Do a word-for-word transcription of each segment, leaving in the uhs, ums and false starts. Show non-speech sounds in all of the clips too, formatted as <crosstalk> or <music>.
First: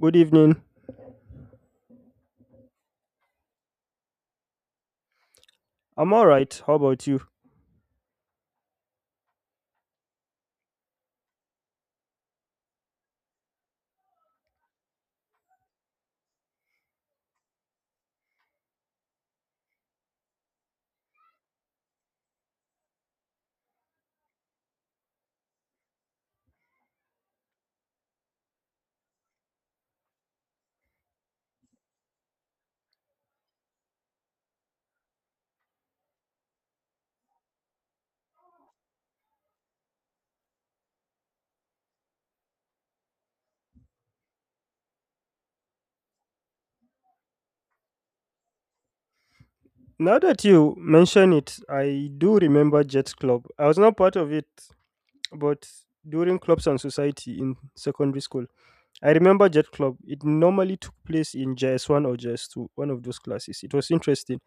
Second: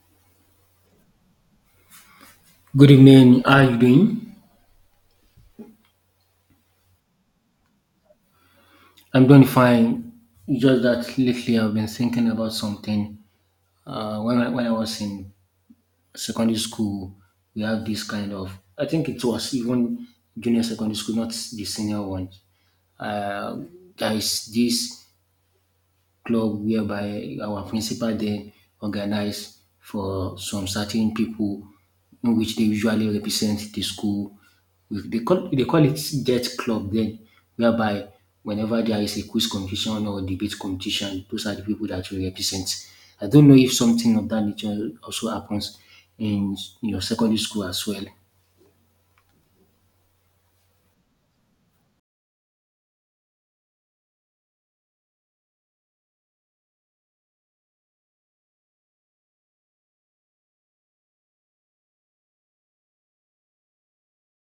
Good evening. Good evening. How are you doing? I'm all right. How about you? I'm doing fine. It's just that lately I've been thinking about something. Uh, when I, when I was in secondary school, we have this kind of. I think it was even junior secondary school, not the senior one. Uh, there is this club whereby our principal dem organize for some certain pipu in which dey usually represent the school. Dey call dey call it deaf club den, whereby whenever there is a quiz competition or debate competition, those are the pipu dat will represent. I don't know if something of dat nature also happens in your secondary school as well. Now that you mention it, I do remember Jets Club. I was not part of it, but during clubs and society in secondary school, I remember Jet Club. It normally took place in J S one or J S two, one of those classes. It was interesting.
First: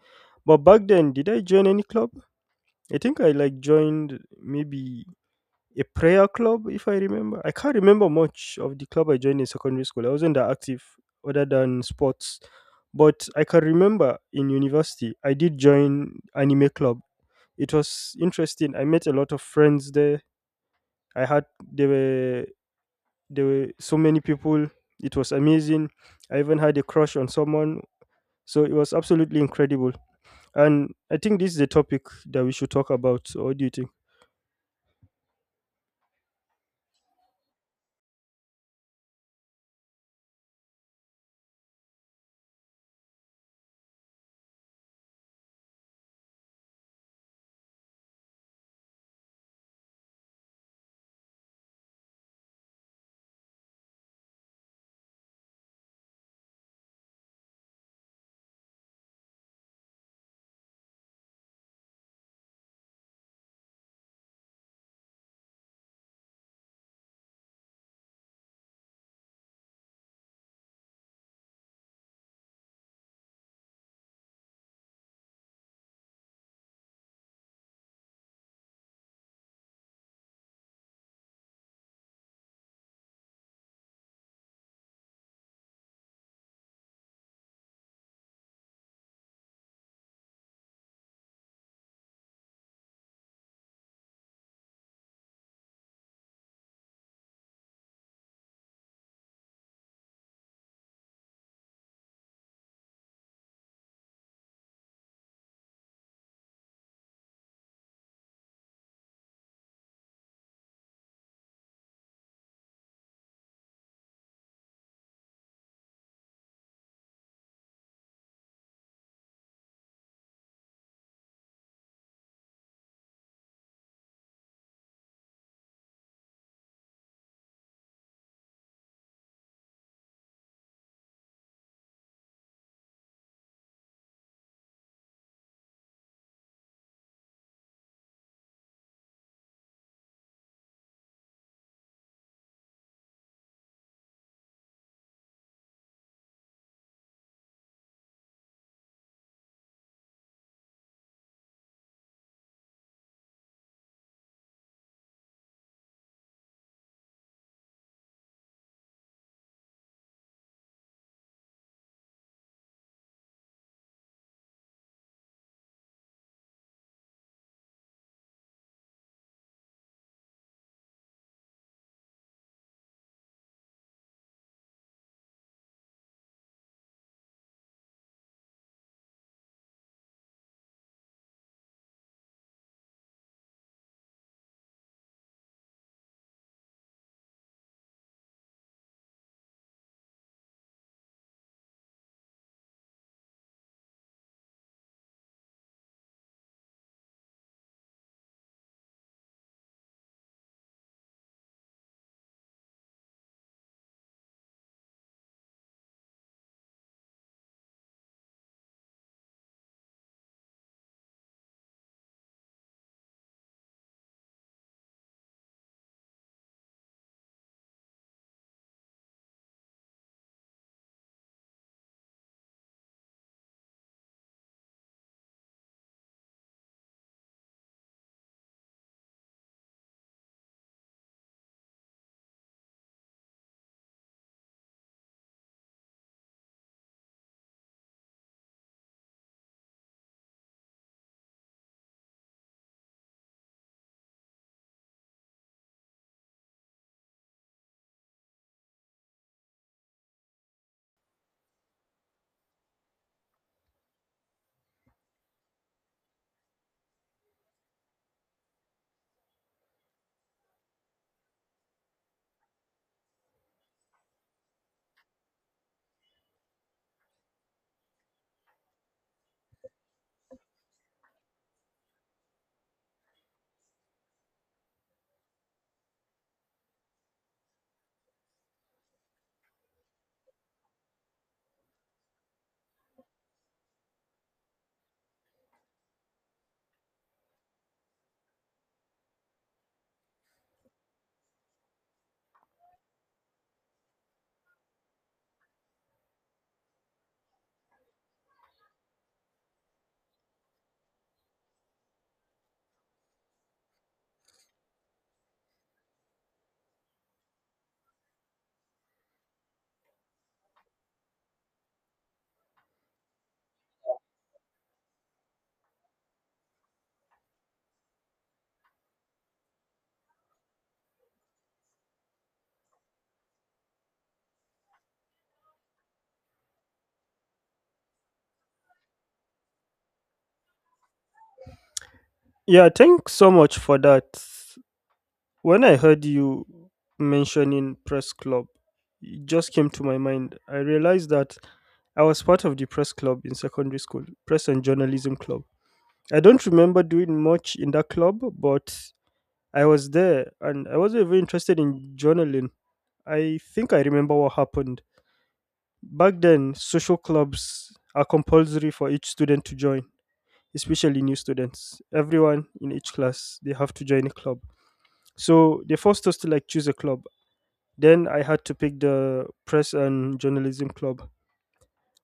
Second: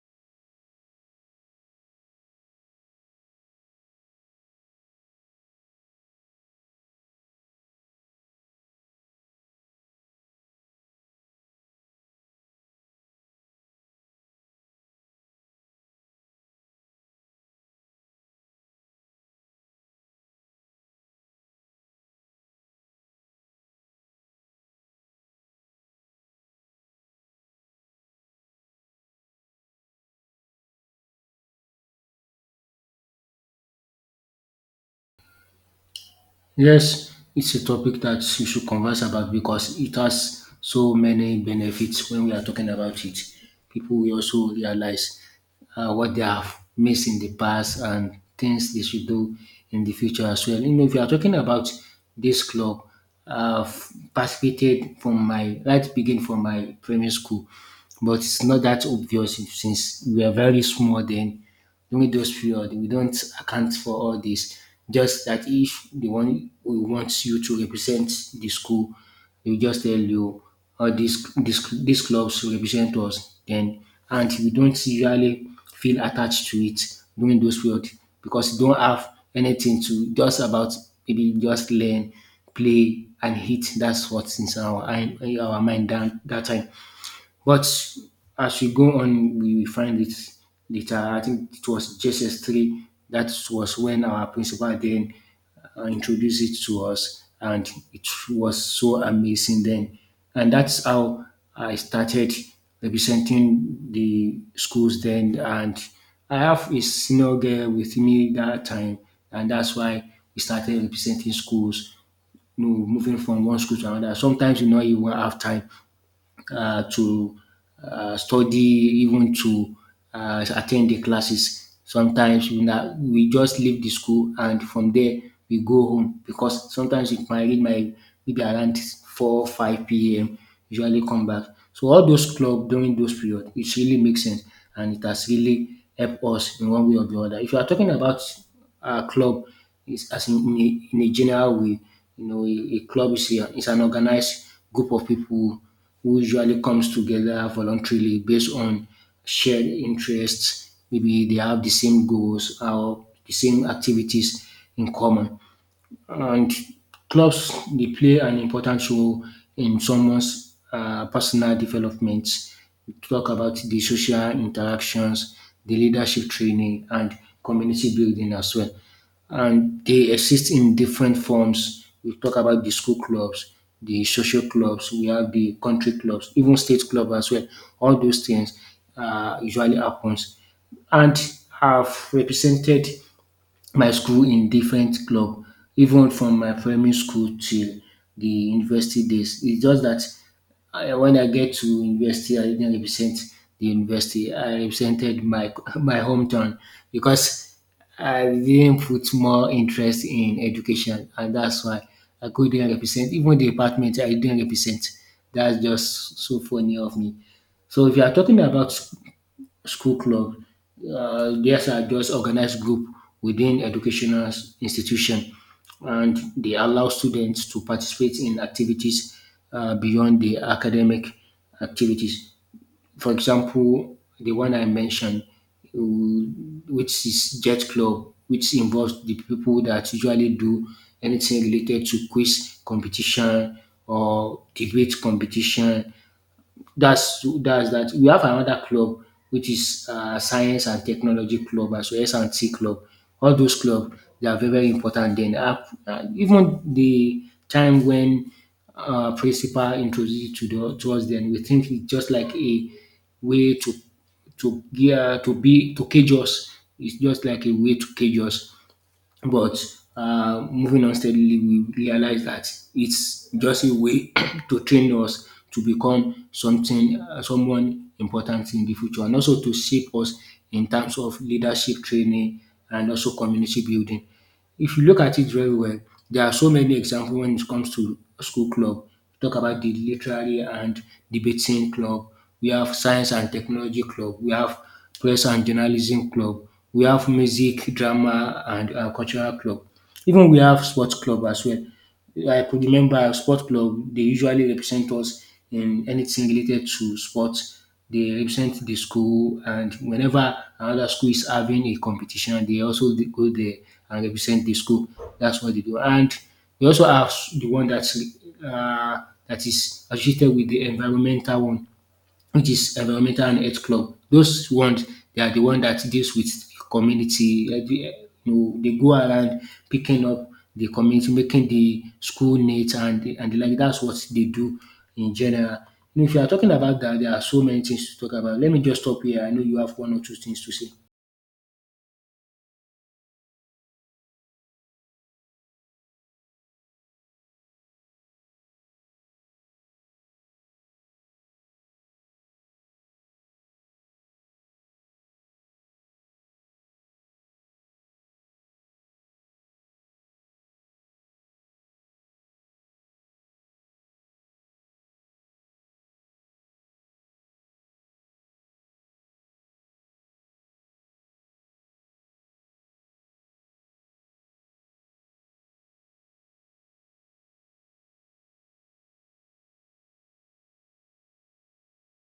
But back then, did I join any club? I think I like joined maybe a prayer club, if I remember. I can't remember much of the club I joined in secondary school. I wasn't that active other than sports. But I can remember in university, I did join anime club. It was interesting. I met a lot of friends there. I had there were there were so many people. It was amazing. I even had a crush on someone. So it was absolutely incredible. And I think this is a topic that we should talk about. So what do you think? Yes, it's a topic that you should converse about because it has so many benefits when we are talking about it. People will also realize uh, what they have missed in the past and things they should do in the future as well. You know, if you are talking about this club, I've participated from my right begin from my primary school, but it's not that obvious since we are very small then. During those period we don't account for all this. Just that if the one who wants you to represent the school, they just tell you, "Oh, this this this clubs represent us." Then and we don't usually feel attached to it during those period, because you don't have anything to just about maybe just learn, play and hit. That's what's in our in our mind that that time. But as we go on, we will find it later. I think it was J S S three. That was when our principal then uh, introduced it to us, and it was so amazing then. And that's how I started representing the schools then. And I have a senior girl with me that time, and that's why we started representing schools. You know, moving from one school to another. Sometimes you know you won't have time uh, to uh, study, even to uh, at the classes. Sometimes we, na, we just leave the school, and from there we go home, because sometimes it might reach my maybe around four five p m usually come back. So all those club during those period, it really makes sense, and it has really helped us in one way or the other. If you are talking about uh, club, is as in, in, a, in a general way, you know, a, a club is, a, is an organized group of people who usually comes together voluntarily based on shared interests. Maybe they have the same goals or the same activities in common. And clubs, they play an important role in someone's um personal development. We talk about the social interactions, the leadership training and community building as well. And they exist in different forms. We talk about the school clubs, the social clubs, we have the country clubs, even state clubs as well. All those things um usually happens. And have represented my school in different club, even from my primary school till the university days. It's just that I, when I get to university, I didn't represent the university. I represented my <laughs> my hometown because I didn't put more interest in education, and that's why I couldn't represent. Even the department I didn't represent. That's just so funny of me. So if you are talking about school club, Uh, these are just organized group within educational s- institution, and they allow students to participate in activities uh, beyond the academic activities. For example, the one I mentioned, uh, which is Jet Club, which involves the people that usually do anything related to quiz competition or debate competition, that's that's that. We have another club which is uh, science and technology club as well, S and T club. All those club, they are very very important. Then up- uh, even the time when uh, principal introduced it to, the, to us, then we think it's just like a way to to yeah, to be to cage us. It's just like a way to cage us. But uh, moving on steadily, we realize that it's just a way <clears throat> to train us to become something, uh, someone important in the future, and also to shape us in terms of leadership training and also community building. If you look at it very well, there are so many examples when it comes to school club. Talk about the literary and debating club. We have science and technology club. We have press and journalism club. We have music, drama, and uh, cultural club. Even we have sports club as well. I could remember a sport club, they usually represent us in anything related to sports. They represent the school, and whenever another school is having a competition, they also dey go there and represent the school. That's what they do. And we also have the one that's uh, that is associated with the environmental one, which is environmental and health club. Those ones, they are the one that deals with the community. Eh, the, eh, You know, they go around picking up the community, making the school neat, and the, and the like. That's what they do in general. Now, if you are talking about that, there are so many things to talk about. Let me just stop here. I know you have one or two things to say. Yeah, thanks so much for that. When I heard you mentioning press club, it just came to my mind. I realized that I was part of the press club in secondary school, press and journalism club. I don't remember doing much in that club, but I was there and I wasn't even interested in journaling. I think I remember what happened. Back then, social clubs are compulsory for each student to join, especially new students. Everyone in each class, they have to join a club. So they forced us to like choose a club. Then I had to pick the press and journalism club.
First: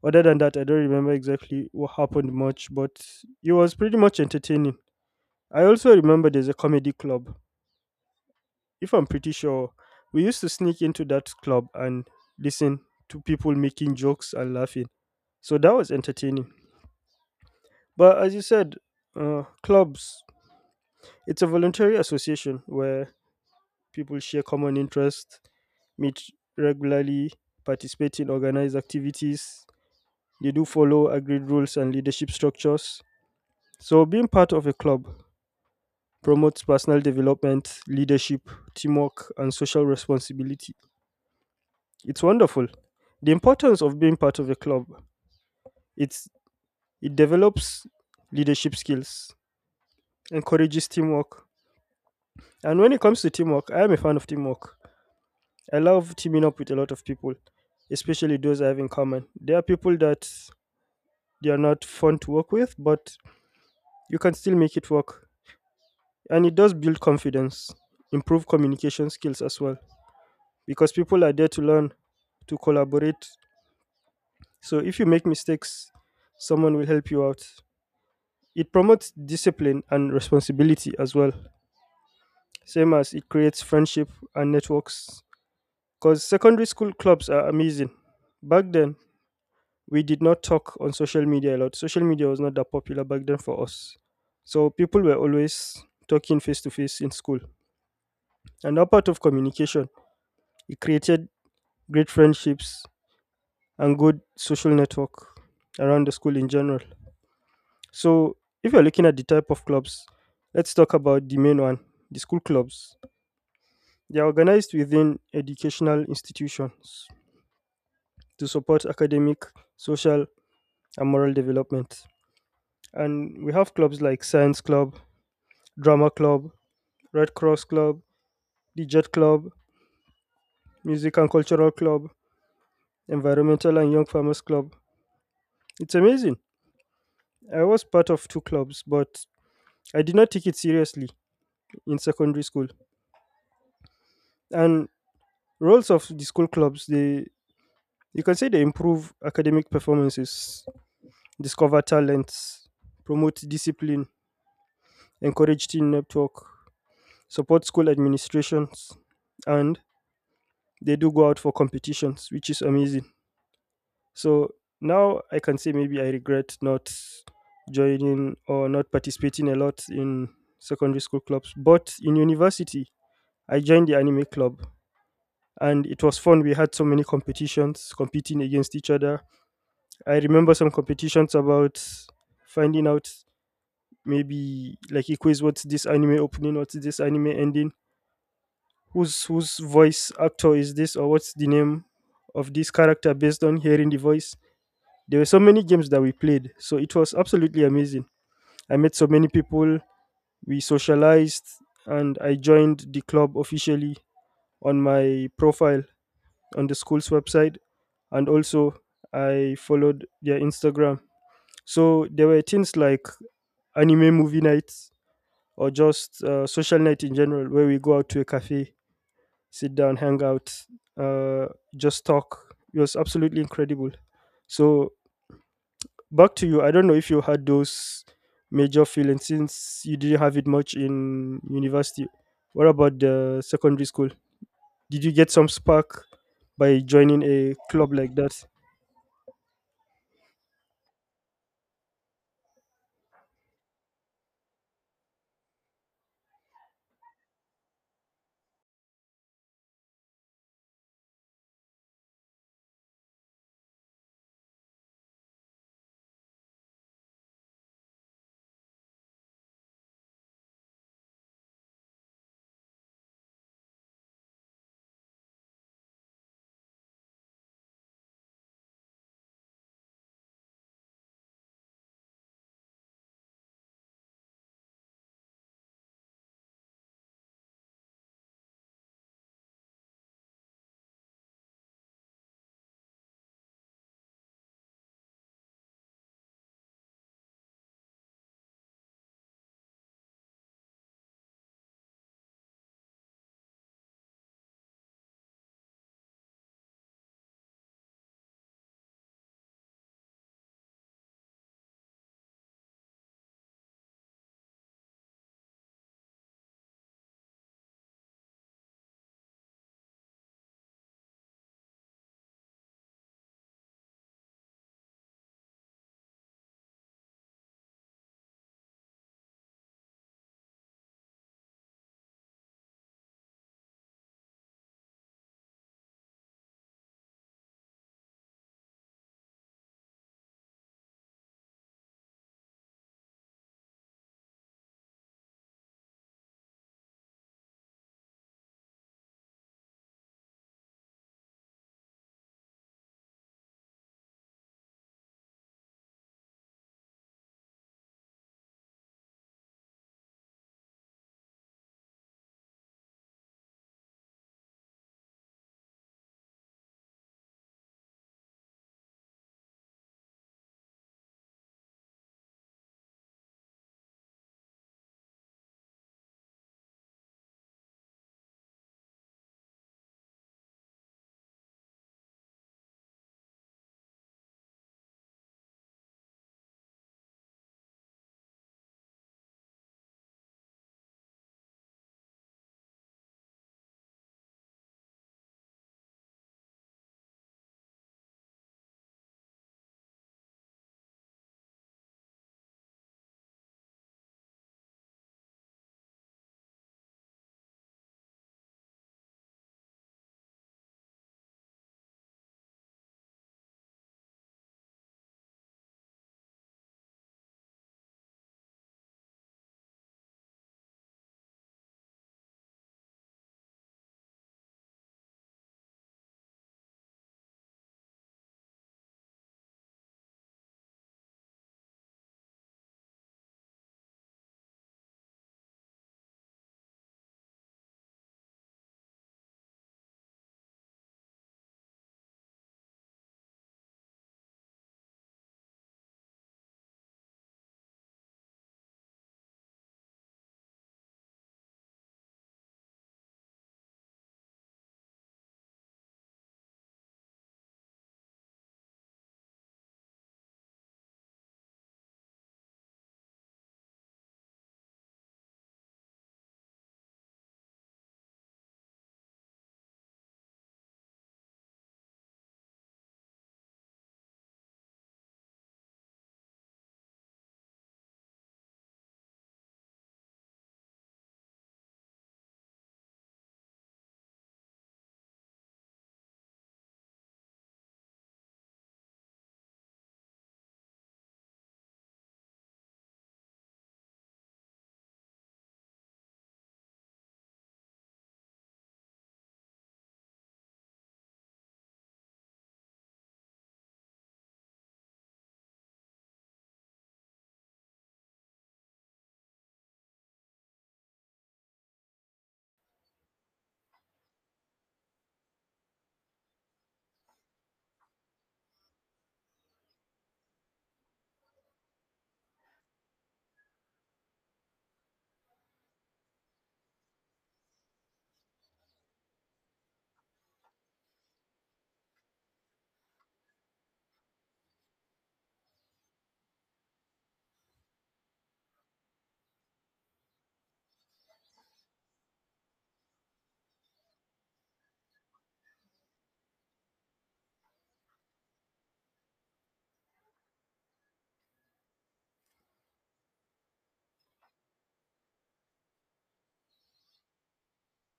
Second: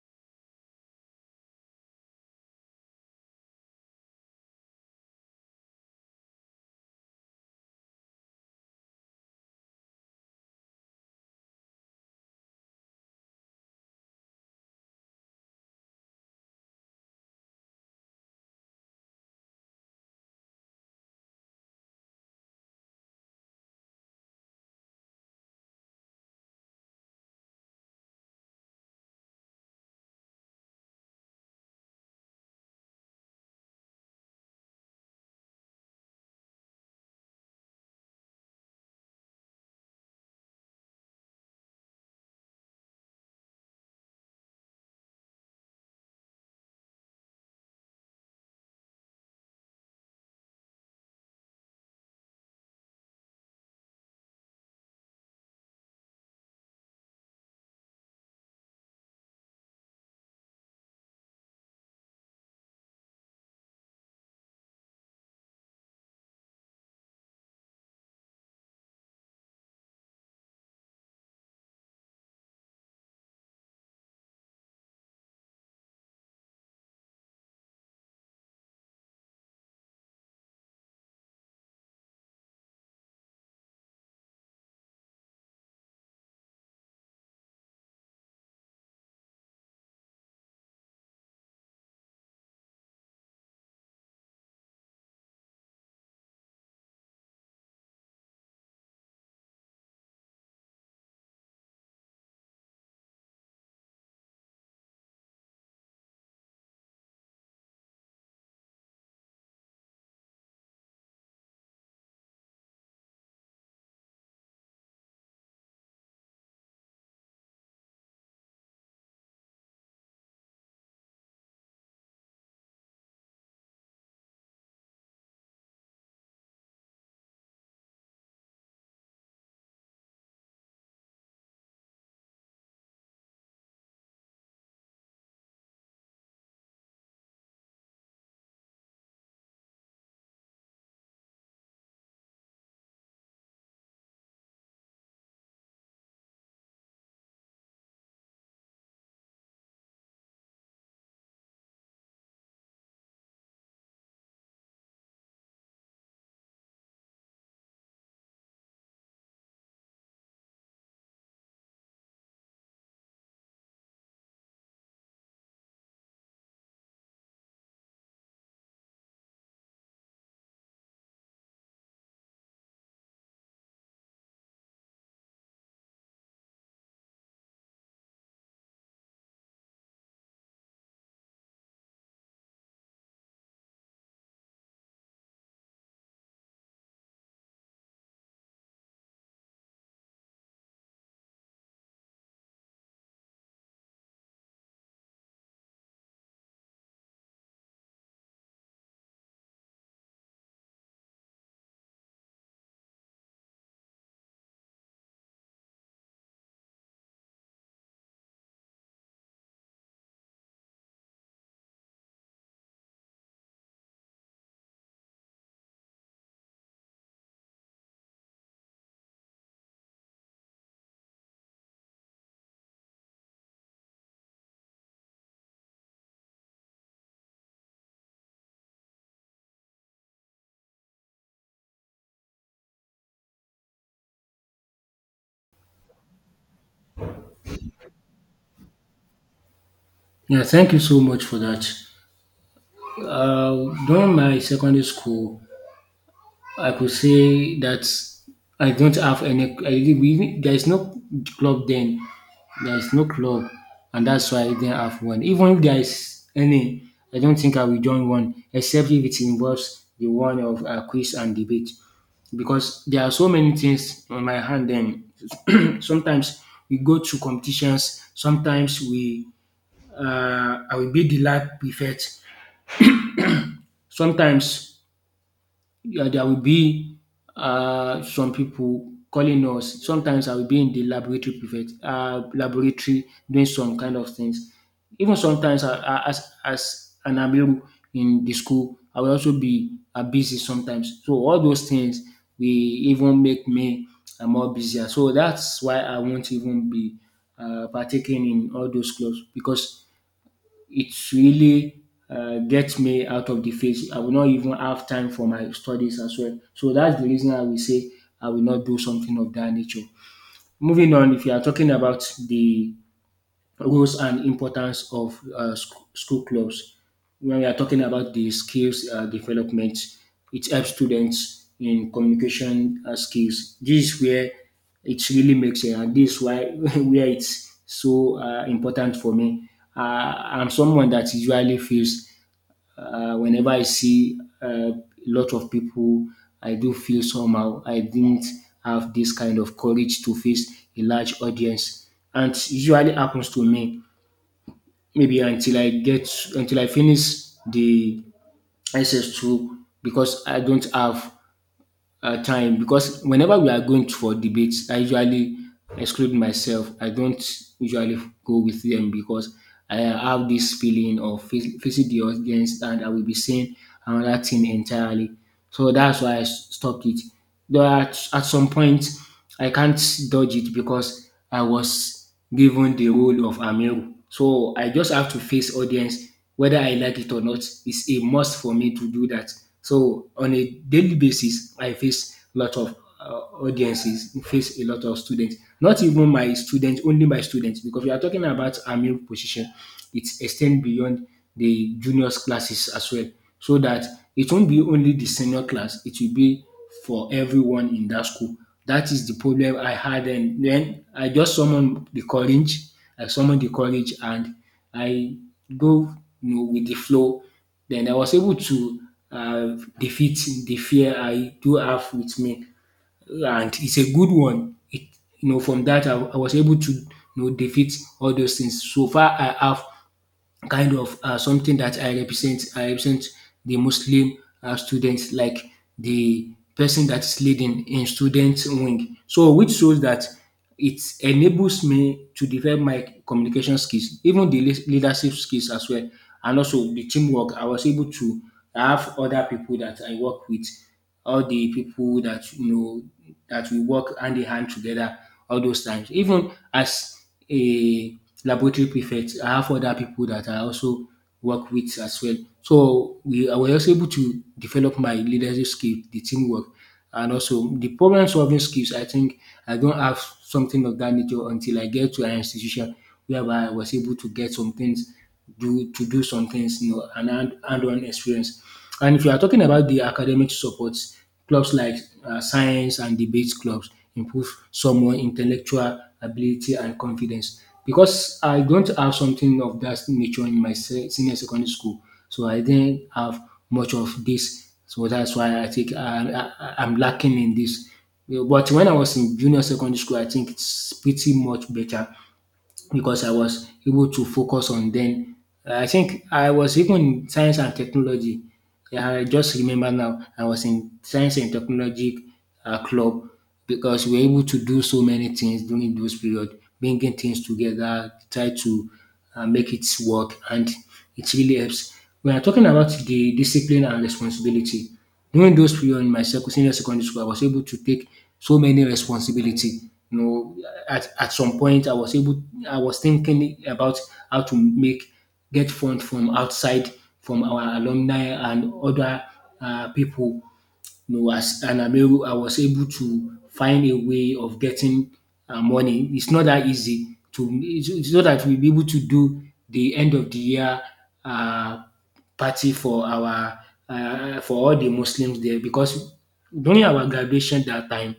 Other than that, I don't remember exactly what happened much, but it was pretty much entertaining. I also remember there's a comedy club. If I'm pretty sure, we used to sneak into that club and listen to people making jokes and laughing. So that was entertaining. But as you said, uh, clubs, it's a voluntary association where people share common interests, meet regularly, participate in organized activities. They do follow agreed rules and leadership structures. So, being part of a club promotes personal development, leadership, teamwork, and social responsibility. It's wonderful. The importance of being part of a club, it's it develops leadership skills, encourages teamwork. And when it comes to teamwork, I am a fan of teamwork. I love teaming up with a lot of people, especially those I have in common. There are people that they are not fun to work with, but you can still make it work. And it does build confidence, improve communication skills as well, because people are there to learn, to collaborate. So if you make mistakes, someone will help you out. It promotes discipline and responsibility as well, same as it creates friendship and networks. Because secondary school clubs are amazing. Back then, we did not talk on social media a lot. Social media was not that popular back then for us. So people were always talking face to face in school. And that part of communication, it created great friendships and good social network around the school in general. So if you're looking at the type of clubs, let's talk about the main one, the school clubs. They are organized within educational institutions to support academic, social, and moral development. And we have clubs like Science Club, Drama Club, Red Cross Club, the Jet Club, Music and Cultural Club, Environmental and Young Farmers Club. It's amazing. I was part of two clubs, but I did not take it seriously in secondary school. And roles of the school clubs, they, you can say they improve academic performances, discover talents, promote discipline, encourage team network, support school administrations, and they do go out for competitions, which is amazing. So now I can say maybe I regret not joining or not participating a lot in secondary school clubs. But in university, I joined the anime club and it was fun. We had so many competitions competing against each other. I remember some competitions about finding out maybe like a quiz, what's this anime opening, what's this anime ending, whose whose voice actor is this, or what's the name of this character based on hearing the voice. There were so many games that we played, so it was absolutely amazing. I met so many people, we socialized, and I joined the club officially on my profile on the school's website, and also I followed their Instagram. So there were things like anime movie nights or just uh, social night in general, where we go out to a cafe, sit down, hang out, uh, just talk. It was absolutely incredible. So back to you, I don't know if you had those major feelings, since you didn't have it much in university. What about the secondary school? Did you get some spark by joining a club like that? Yeah, thank you so much for that. Uh, during my secondary school, I could say that I don't have any. I, didn't- we, didn't- There is no club then. There is no club, and that's why I didn't have one. Even if there is any, I don't think I will join one, except if it involves the one of uh, quiz and debate, because there are so many things on my hand. Then <clears throat> sometimes we go to competitions. Sometimes we, uh, I will be the lab prefect. Sometimes yeah, there will be uh, some people calling us. Sometimes I will be in the laboratory private, uh, laboratory doing some kind of things. Even sometimes I, I, as as an amiru in the school, I will also be uh, busy sometimes. So all those things will even make me uh, more busier. So that's why I won't even be uh, partaking in all those clubs, because it's really uh, gets me out of the phase. I will not even have time for my studies as well. So that's the reason I will say I will not do something of that nature. Moving on, if you are talking about the roles and importance of uh, sc- school clubs. When we are talking about the skills uh, development, it helps students in communication uh, skills. This is where it really makes sense, and this is why <laughs> where it's so uh, important for me. Uh, I'm someone that usually feels uh, whenever I see uh, a lot of people, I do feel somehow I didn't have this kind of courage to face a large audience, and it usually happens to me maybe until I get until I finish the S S two, because I don't have uh, time. Because whenever we are going for debates, I usually exclude myself. I don't usually go with them, because I have this feeling of fac- facing the audience, and I will be saying another thing entirely. So that's why I s- stopped it. Though at, at some point, I can't dodge it because I was given the role of Amiru. So I just have to face audience, whether I like it or not. It's a must for me to do that. So on a daily basis, I face a lot of uh, audiences, face a lot of students. Not even my students, only my students, because we are talking about Amiru position. It extends beyond the juniors classes as well. So that it won't be only the senior class, it will be for everyone in that school. That is the problem I had, and then I just summoned the courage. I summoned the courage and I go you know, with the flow. Then I was able to uh, defeat the fear I do have with me. And it's a good one. It, you know, from that I, I was able to you know, defeat all those things. So far I have kind of uh, something that I represent. I represent the Muslim uh, students, like the person that's leading in student wing. So, which shows that it enables me to develop my communication skills, even the leas- leadership skills as well, and also the teamwork. I was able to have other people that I work with, all the people that you know that we work hand in hand together all those times. Even as a laboratory prefect. I have other people that I also work with as well. So we I was also able to develop my leadership skill, the teamwork, and also the problem solving skills. I think I don't have something of that nature until I get to an institution whereby I was able to get some things, do to do some things, you know, and hand- hand-on experience. And if you are talking about the academic supports, clubs like uh, science and debate clubs improve someone intellectual ability and confidence. Because I don't have something of that nature in my se- senior secondary school, so I didn't have much of this. So that's why I think I, I, I'm lacking in this. But when I was in junior secondary school, I think it's pretty much better because I was able to focus on them. I think I was even in science and technology. Yeah, I just remember now, I was in science and technology uh, club because we were able to do so many things during those period, bringing things together, try to uh, make it work, and it really helps. We are talking about the discipline and responsibility. During those period in my sec senior secondary school, I was able to take so many responsibility. You know, at, at some point I was able I was thinking about how to make get funds from outside, from our alumni and other uh, people, you know, as and I'm able, I was able to find a way of getting uh, money. It's not that easy to. It's, it's not that we'll be able to do the end of the year uh, party for our uh, for all the Muslims there, because during our graduation that time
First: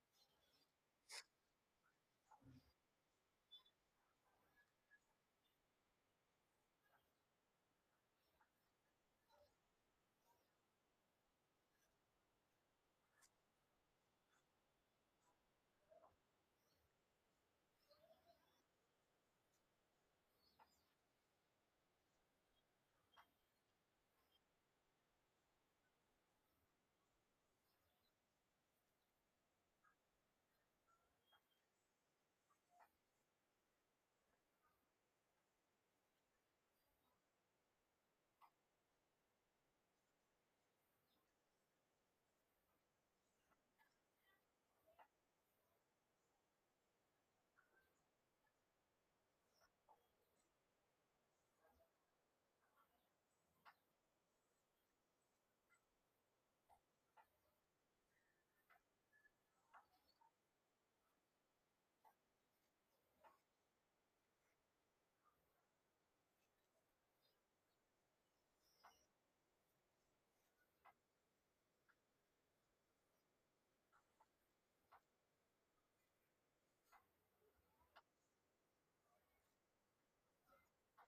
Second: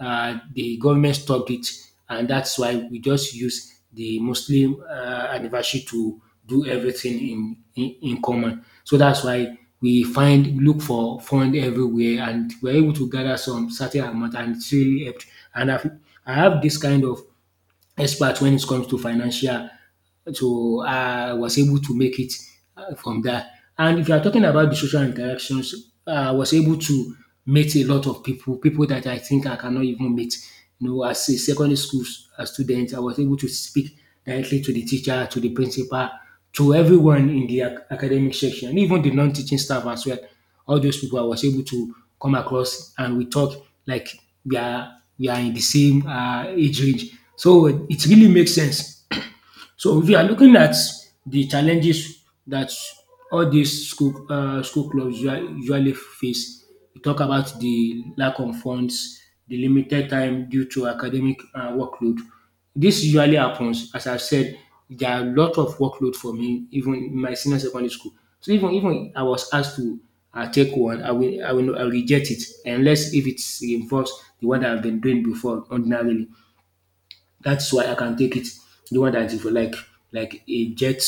uh, the government stopped it, and that's why we just use the Muslim uh, anniversary to do everything in, in in common. So that's why we find look for fund everywhere, and we're able to gather some certain amount, and it really helped. And I've, I have this kind of expert when it comes to financial. So, I was able to make it uh, from there. And if you are talking about the social interactions, I was able to meet a lot of people, people that I think I cannot even meet. You know, as a secondary school s- a student, I was able to speak directly to the teacher, to the principal, to everyone in the ac- academic section, even the non-teaching staff as well. All those people I was able to come across, and we talk like we are we are in the same uh, age range. So it really makes sense. So if you are looking at the challenges that all these school um school clubs usual usually face, we talk about the lack of funds, the limited time due to academic um workload. This usually happens. As I said, there are a lot of workload for me even in my senior secondary school. So even even I was asked to um take one, I will I will I will reject it unless if it involves the one that I've been doing before ordinarily. That's why I can take it. The one that is for like like a jet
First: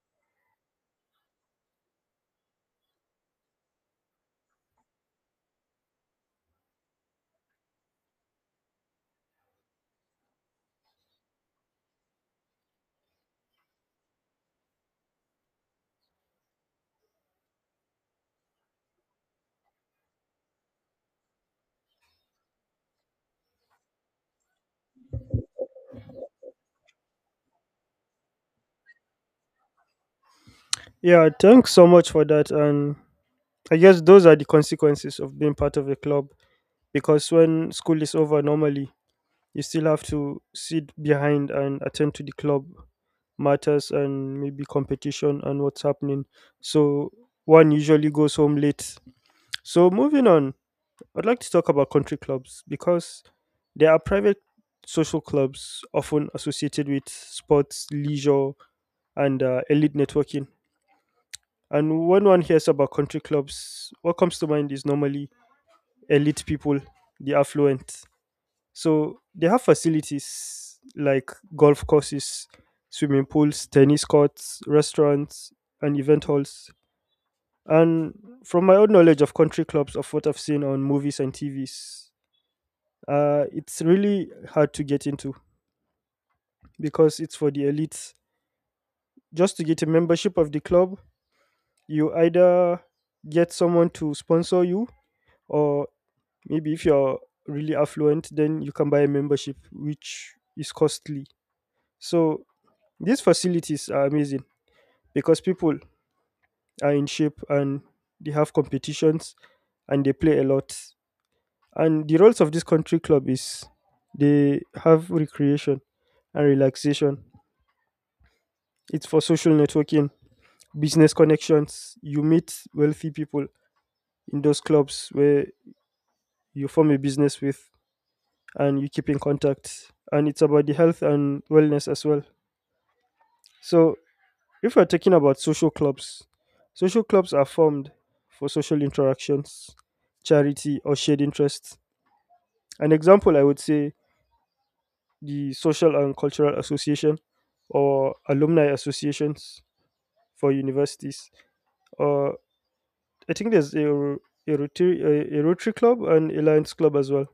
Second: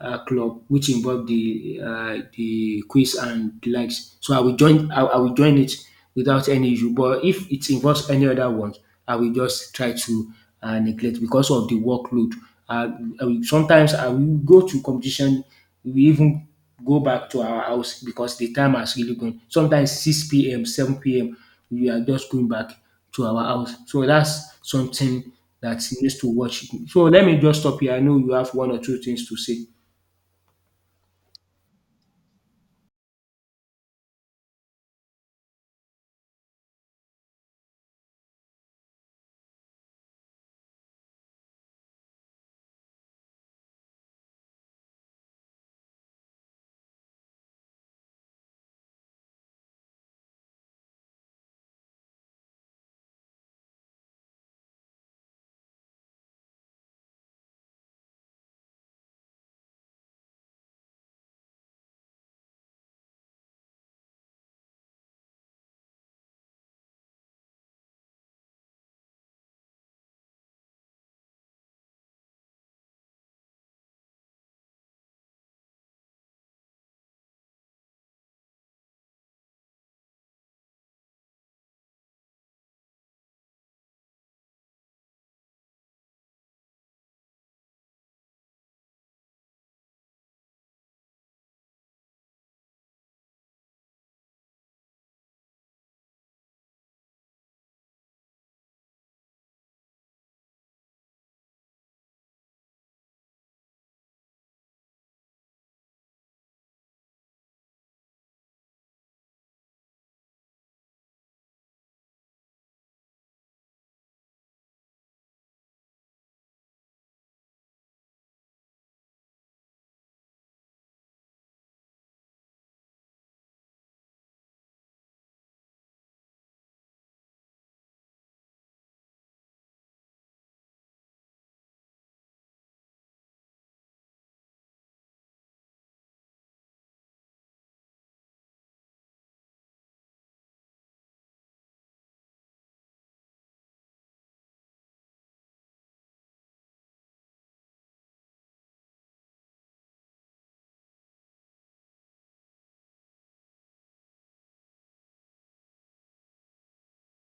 uh, club, which involve the uh, the quiz and the likes. So I will join. I, I will join it without any issue. But if it involves any other ones, I will just try to uh, neglect because of the workload. Uh, I will- Sometimes I will go to competition. We even go back to our house because the time has really gone. Sometimes six p m, seven p m, we are just going back to our house. So that's something that needs to watch. So let me just stop here. I know you have one or two things to say. Yeah, thanks so much for that. And I guess those are the consequences of being part of a club, because when school is over normally, you still have to sit behind and attend to the club matters and maybe competition and what's happening. So one usually goes home late. So, moving on, I'd like to talk about country clubs because they are private social clubs often associated with sports, leisure, and uh, elite networking. And when one hears about country clubs, what comes to mind is normally elite people, the affluent. So, they have facilities like golf courses, swimming pools, tennis courts, restaurants, and event halls. And from my own knowledge of country clubs, of what I've seen on movies and T Vs, uh, it's really hard to get into because it's for the elites. Just to get a membership of the club, you either get someone to sponsor you, or maybe if you're really affluent, then you can buy a membership, which is costly. So these facilities are amazing because people are in shape and they have competitions and they play a lot. And the roles of this country club is they have recreation and relaxation. It's for social networking, business connections. You meet wealthy people in those clubs where you form a business with, and you keep in contact. And it's about the health and wellness as well. So, if we're talking about social clubs, social clubs are formed for social interactions, charity, or shared interests. An example, I would say, the Social and Cultural Association, or alumni associations for universities, or I think there's a Ro- a Rotary, a, a Rotary Club and a Lions Club as well.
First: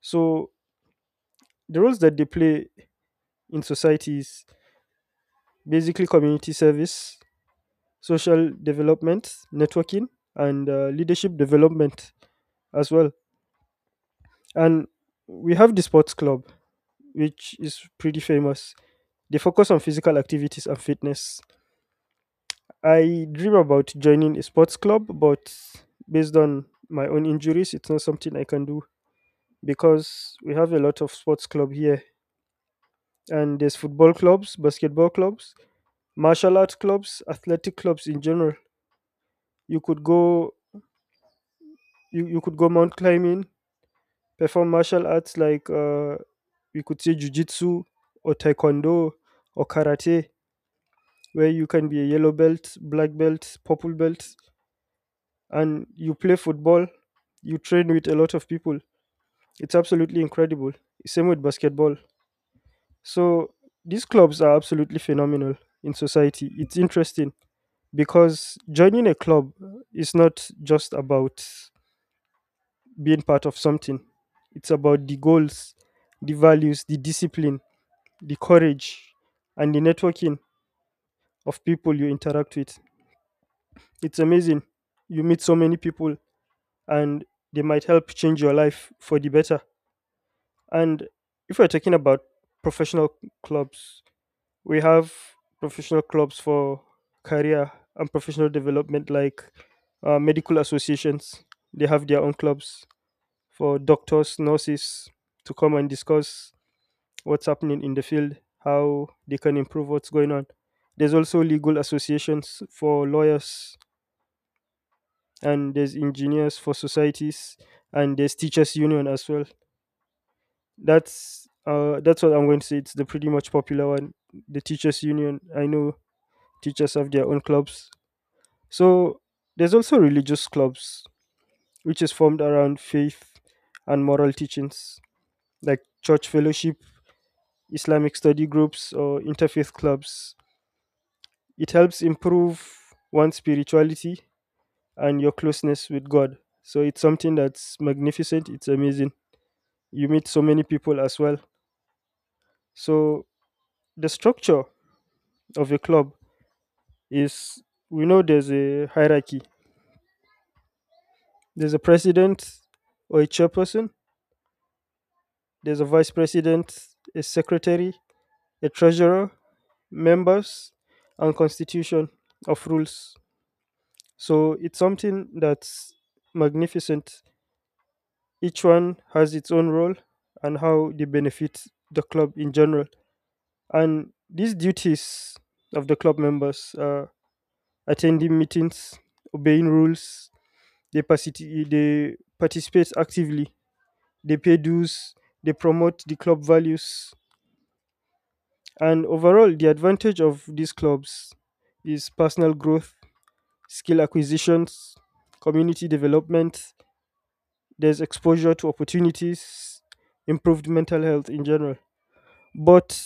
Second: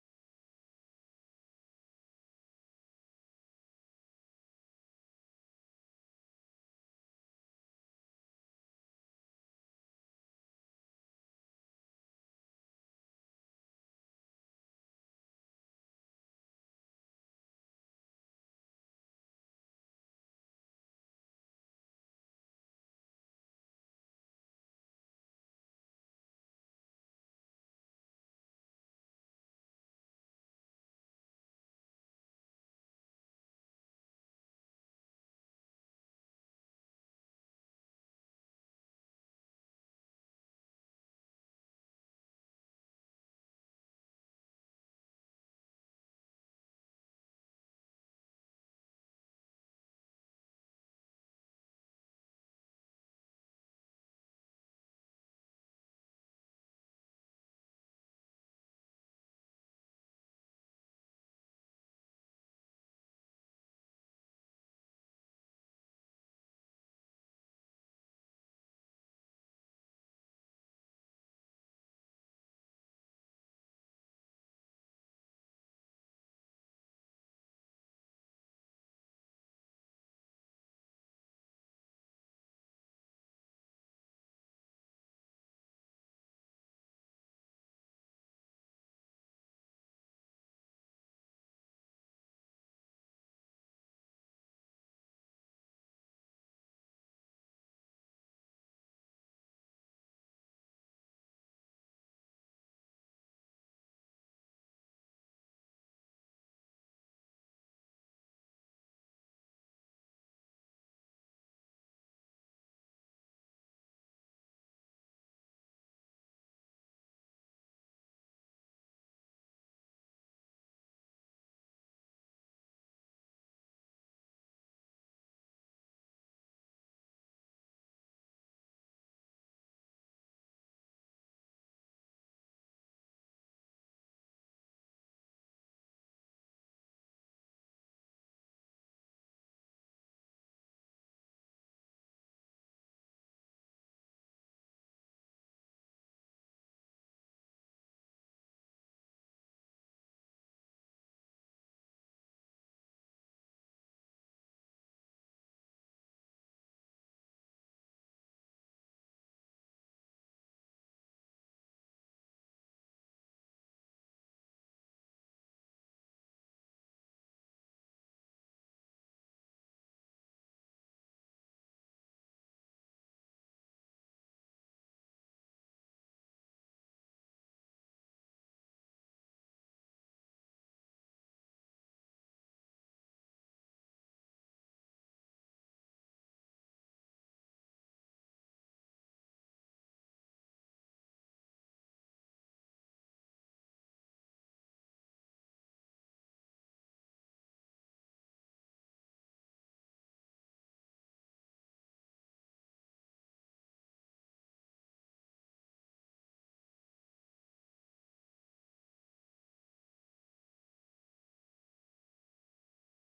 So the roles that they play in society is basically community service, social development, networking, and uh, leadership development as well. And we have the sports club, which is pretty famous. They focus on physical activities and fitness. I dream about joining a sports club, but based on my own injuries, it's not something I can do, because we have a lot of sports club here. And there's football clubs, basketball clubs, martial art clubs, athletic clubs in general. You could go, you, you could go mount climbing, perform martial arts like, uh we could say, jujitsu or taekwondo or karate, where you can be a yellow belt, black belt, purple belt. And you play football, you train with a lot of people. It's absolutely incredible, same with basketball. So these clubs are absolutely phenomenal in society. It's interesting because joining a club is not just about being part of something, it's about the goals, the values, the discipline, the courage, and the networking of people you interact with. It's amazing. You meet so many people, and they might help change your life for the better. And if we're talking about professional clubs, we have professional clubs for career and professional development, like uh, medical associations. They have their own clubs for doctors, nurses to come and discuss what's happening in the field, how they can improve what's going on. There's also legal associations for lawyers, and there's engineers for societies, and there's teachers union as well. That's uh, that's what I'm going to say. It's the pretty much popular one, the teachers union, I know. Teachers have their own clubs. So there's also religious clubs, which is formed around faith and moral teachings, like church fellowship, Islamic study groups, or interfaith clubs. It helps improve one's spirituality and your closeness with God. So it's something that's magnificent. It's amazing. You meet so many people as well. So the structure of a club is, we know there's a hierarchy. There's a president or a chairperson. There's a vice president, a secretary, a treasurer, members, and constitution of rules. So it's something that's magnificent. Each one has its own role and how they benefit the club in general. And these duties of the club members are attending meetings, obeying rules, they, participate. they participate actively, they pay dues, they promote the club values. And overall, the advantage of these clubs is personal growth, skill acquisitions, community development. There's exposure to opportunities, improved mental health in general. But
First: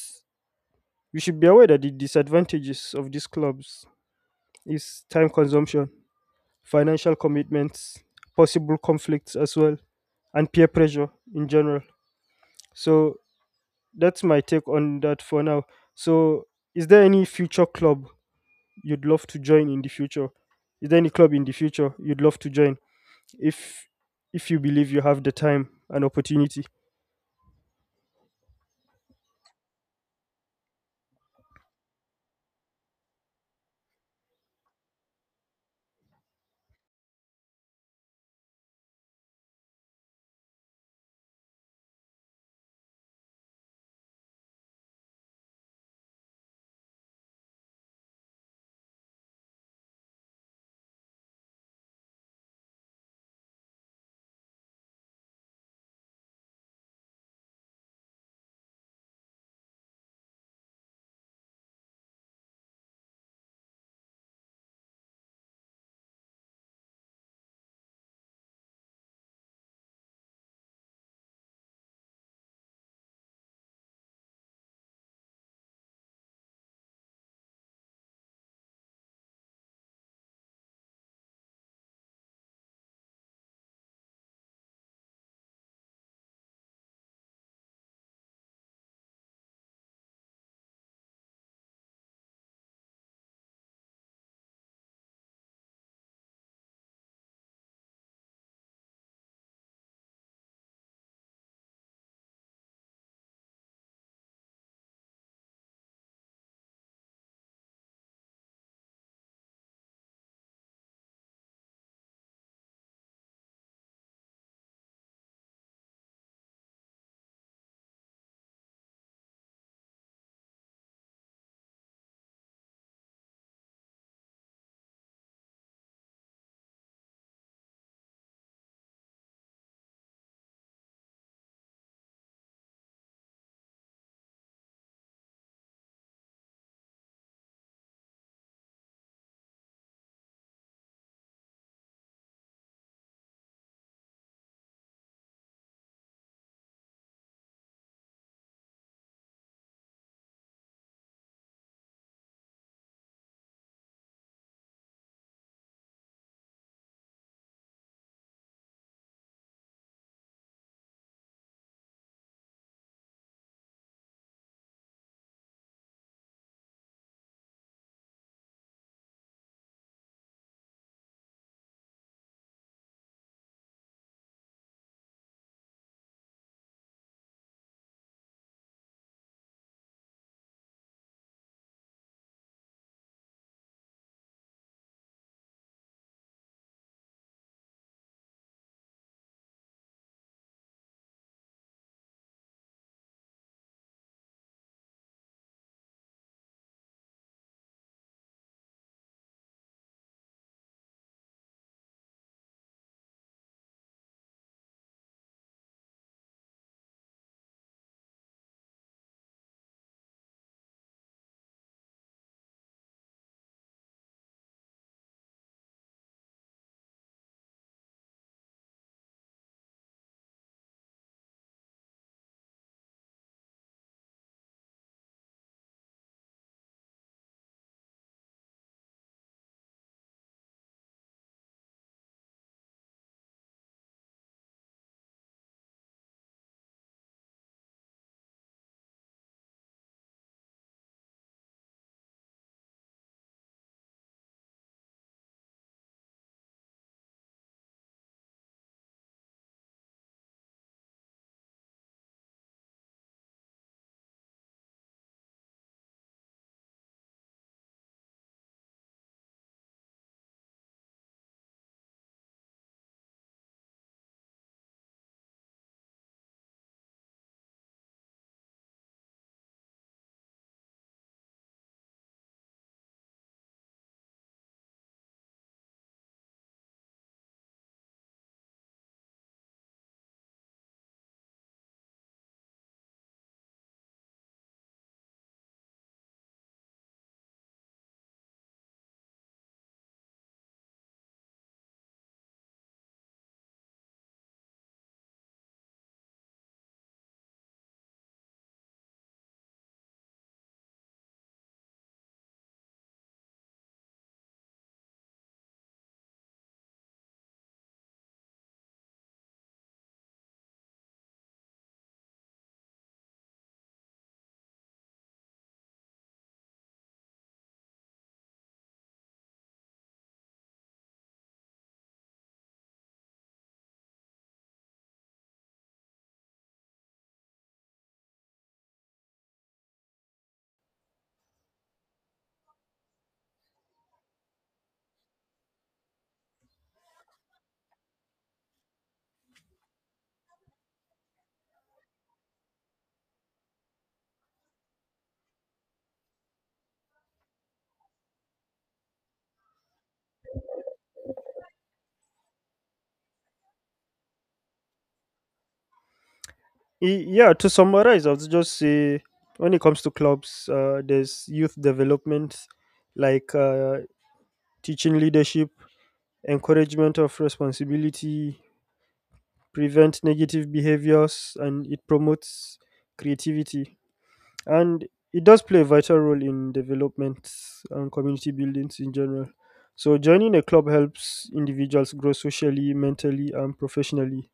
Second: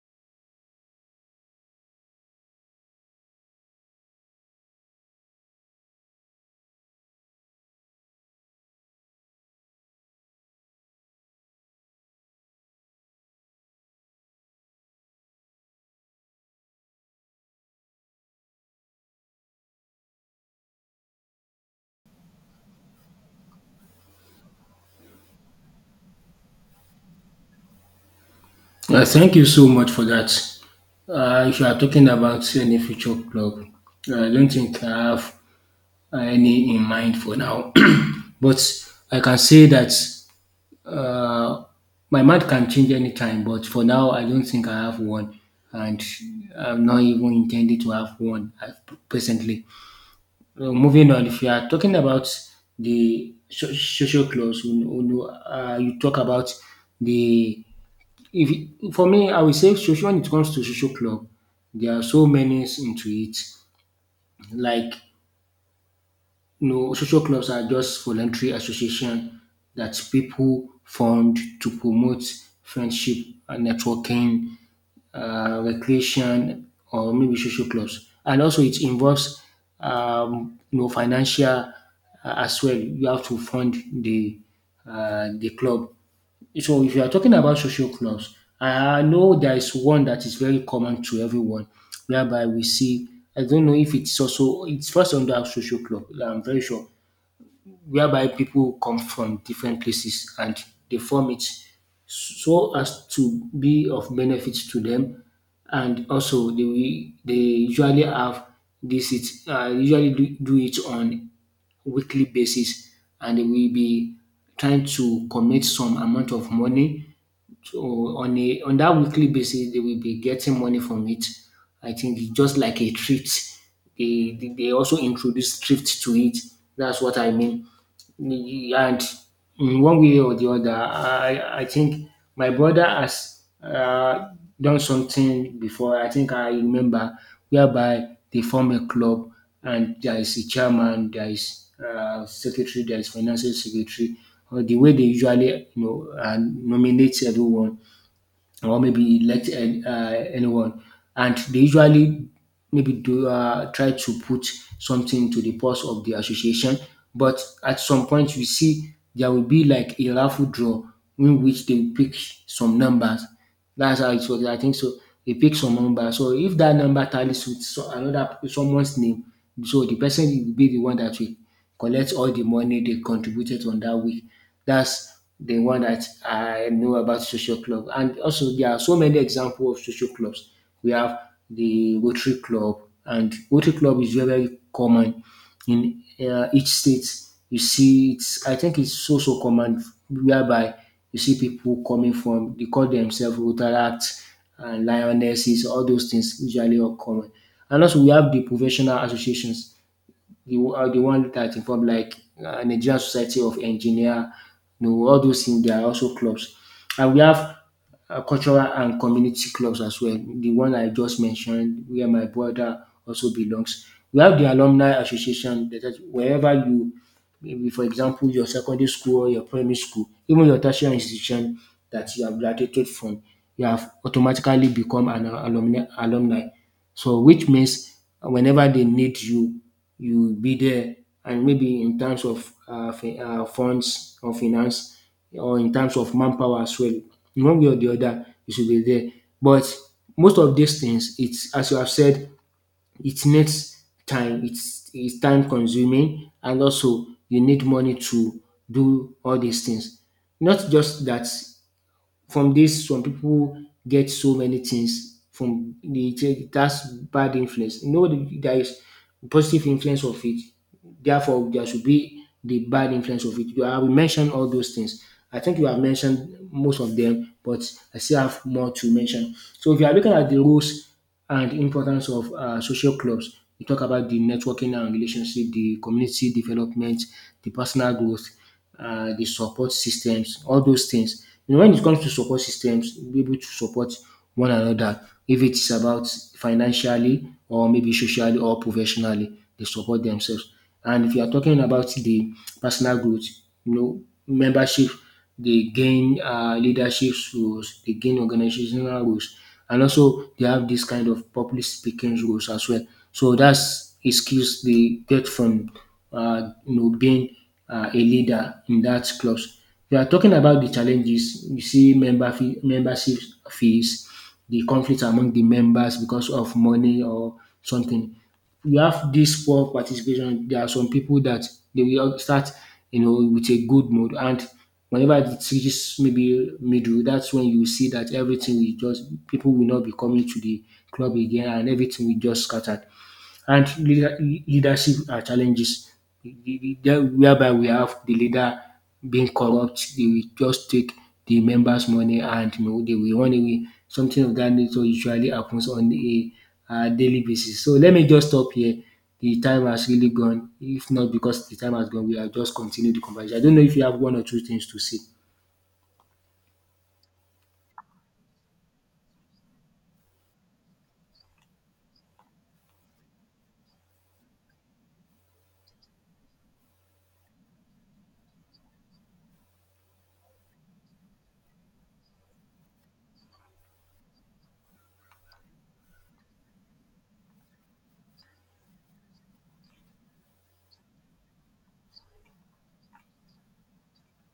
we should be aware that the disadvantages of these clubs is time consumption, financial commitments, possible conflicts as well, and peer pressure in general. So that's my take on that for now. So is there any future club you'd love to join in the future? Is there any club in the future you'd love to join, if if you believe you have the time and opportunity? Uh, thank you so much for that. Uh, if you are talking about any future club, I don't think I have any in mind for now. <clears throat> But I can say that Uh, my mind can change anytime, but for now, I don't think I have one, and I'm not even intending to have one at presently. Uh, moving on, if you are talking about the so- social clause, you know, you know, uh, you talk about the if you- for me, I will say social. When it comes to social club, there are so many into it, like No, social clubs are just voluntary association that people found to promote friendship and networking, uh, recreation, or maybe social clubs. And also, it involves um, you know, financial uh, as well. You have to fund the uh, the club. So if you are talking about social clubs, I I know there is one that is very common to everyone, whereby we see. I don't know if it's also it's first under social club. I'm very sure whereby people come from different places and they form it so as to be of benefit to them, and also they will- they usually have this it uh, usually do, do it on weekly basis, and they will be trying to commit some amount of money, so on a on that weekly basis, they will be getting money from it. I think it's just like a thrift. They they they also introduce thrift to it. That's what I mean. And in one way or the other, I I think my brother has uh, done something before. I think I remember whereby they form a club, and there is a chairman, there is uh, secretary, there is financial secretary. Or the way they usually, you know, uh, nominate everyone or maybe elect an- uh, anyone. And they usually maybe do uh, try to put something to the pulse of the association. But at some point, we see there will be like a raffle draw in which they will pick some numbers. That's how it works. I think so. They pick some number. So if that number tallies with so- another someone's name, so the person will be the one that will collect all the money they contributed on that week. That's the one that I know about social club. And also there are so many examples of social clubs. We have the Rotary Club, and Rotary Club is very, very common in uh, each state. You see, it's I think it's so so common whereby you see people coming from, they call themselves Rotaract and Lionesses, all those things usually are common. And also we have the professional associations, the, uh, the one that involve like uh, Nigerian Society of Engineer, you know, all those things, they are also clubs. And we have uh, cultural and community clubs as well. The one I just mentioned, where my brother also belongs. We have the alumni association, that is wherever you, maybe for example your secondary school or your primary school, even your tertiary institution that you have graduated from, you have automatically become an alumni alumni. So which means whenever they need you, you will be there. And maybe in terms of uh, fi- uh, funds or finance, or in terms of manpower as well, in one way or the other, you should be there. But most of these things, it's as you have said, it needs time. It's it's time consuming, and also you need money to do all these things. Not just that, from this, some people get so many things from the it- that's bad influence. You know, the- there is positive influence of it, therefore there should be the bad influence of it. I will mention all those things. I think you have mentioned most of them, but I still have more to mention. So if you are looking at the rules and importance of um social clubs, we talk about the networking and relationship, the community development, the personal growth, uh, the support systems, all those things. You know, when it comes to support systems, be able to support one another, if it's about financially or maybe socially or professionally, they support themselves. And if you are talking about the personal growth, you know, membership, they gain um leadership roles, they gain organizational roles, and also they have this kind of public speaking roles as well. So that's a skills they get from um you know being um a leader in that clubs. We are talking about the challenges. You see member fee membership fees, the conflict among the members because of money or something. You have this poor participation. There are some people that they will start, you know, with a good mood, and whenever it reaches maybe middle, that's when you see that everything will just people will not be coming to the club again, and everything will just scattered, and leader, leadership uh, challenges. Then whereby we have the leader being corrupt, they will just take the members money, and you know they will run away. Something of that nature usually happens on a uh, daily basis. So let me just stop here. The time has really gone. If not because the time has gone, we are just continue the conversation. I don't know if you have one or two things to say. Y- Yeah, to summarize, I'll just say when it comes to clubs, uh, there's youth development, like uh, teaching leadership, encouragement of responsibility, prevent negative behaviors, and it promotes creativity. And it does play a vital role in development and community buildings in general. So joining a club helps individuals grow socially, mentally, and professionally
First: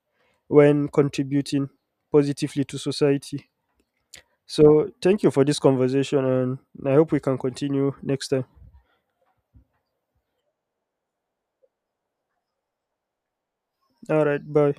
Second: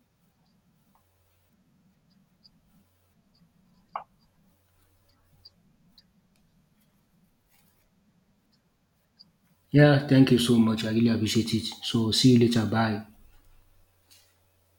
when contributing positively to society. So, thank you for this conversation, and I hope we can continue next time. Yeah, thank you so much. I really appreciate it. So see you later. Bye. All right, bye.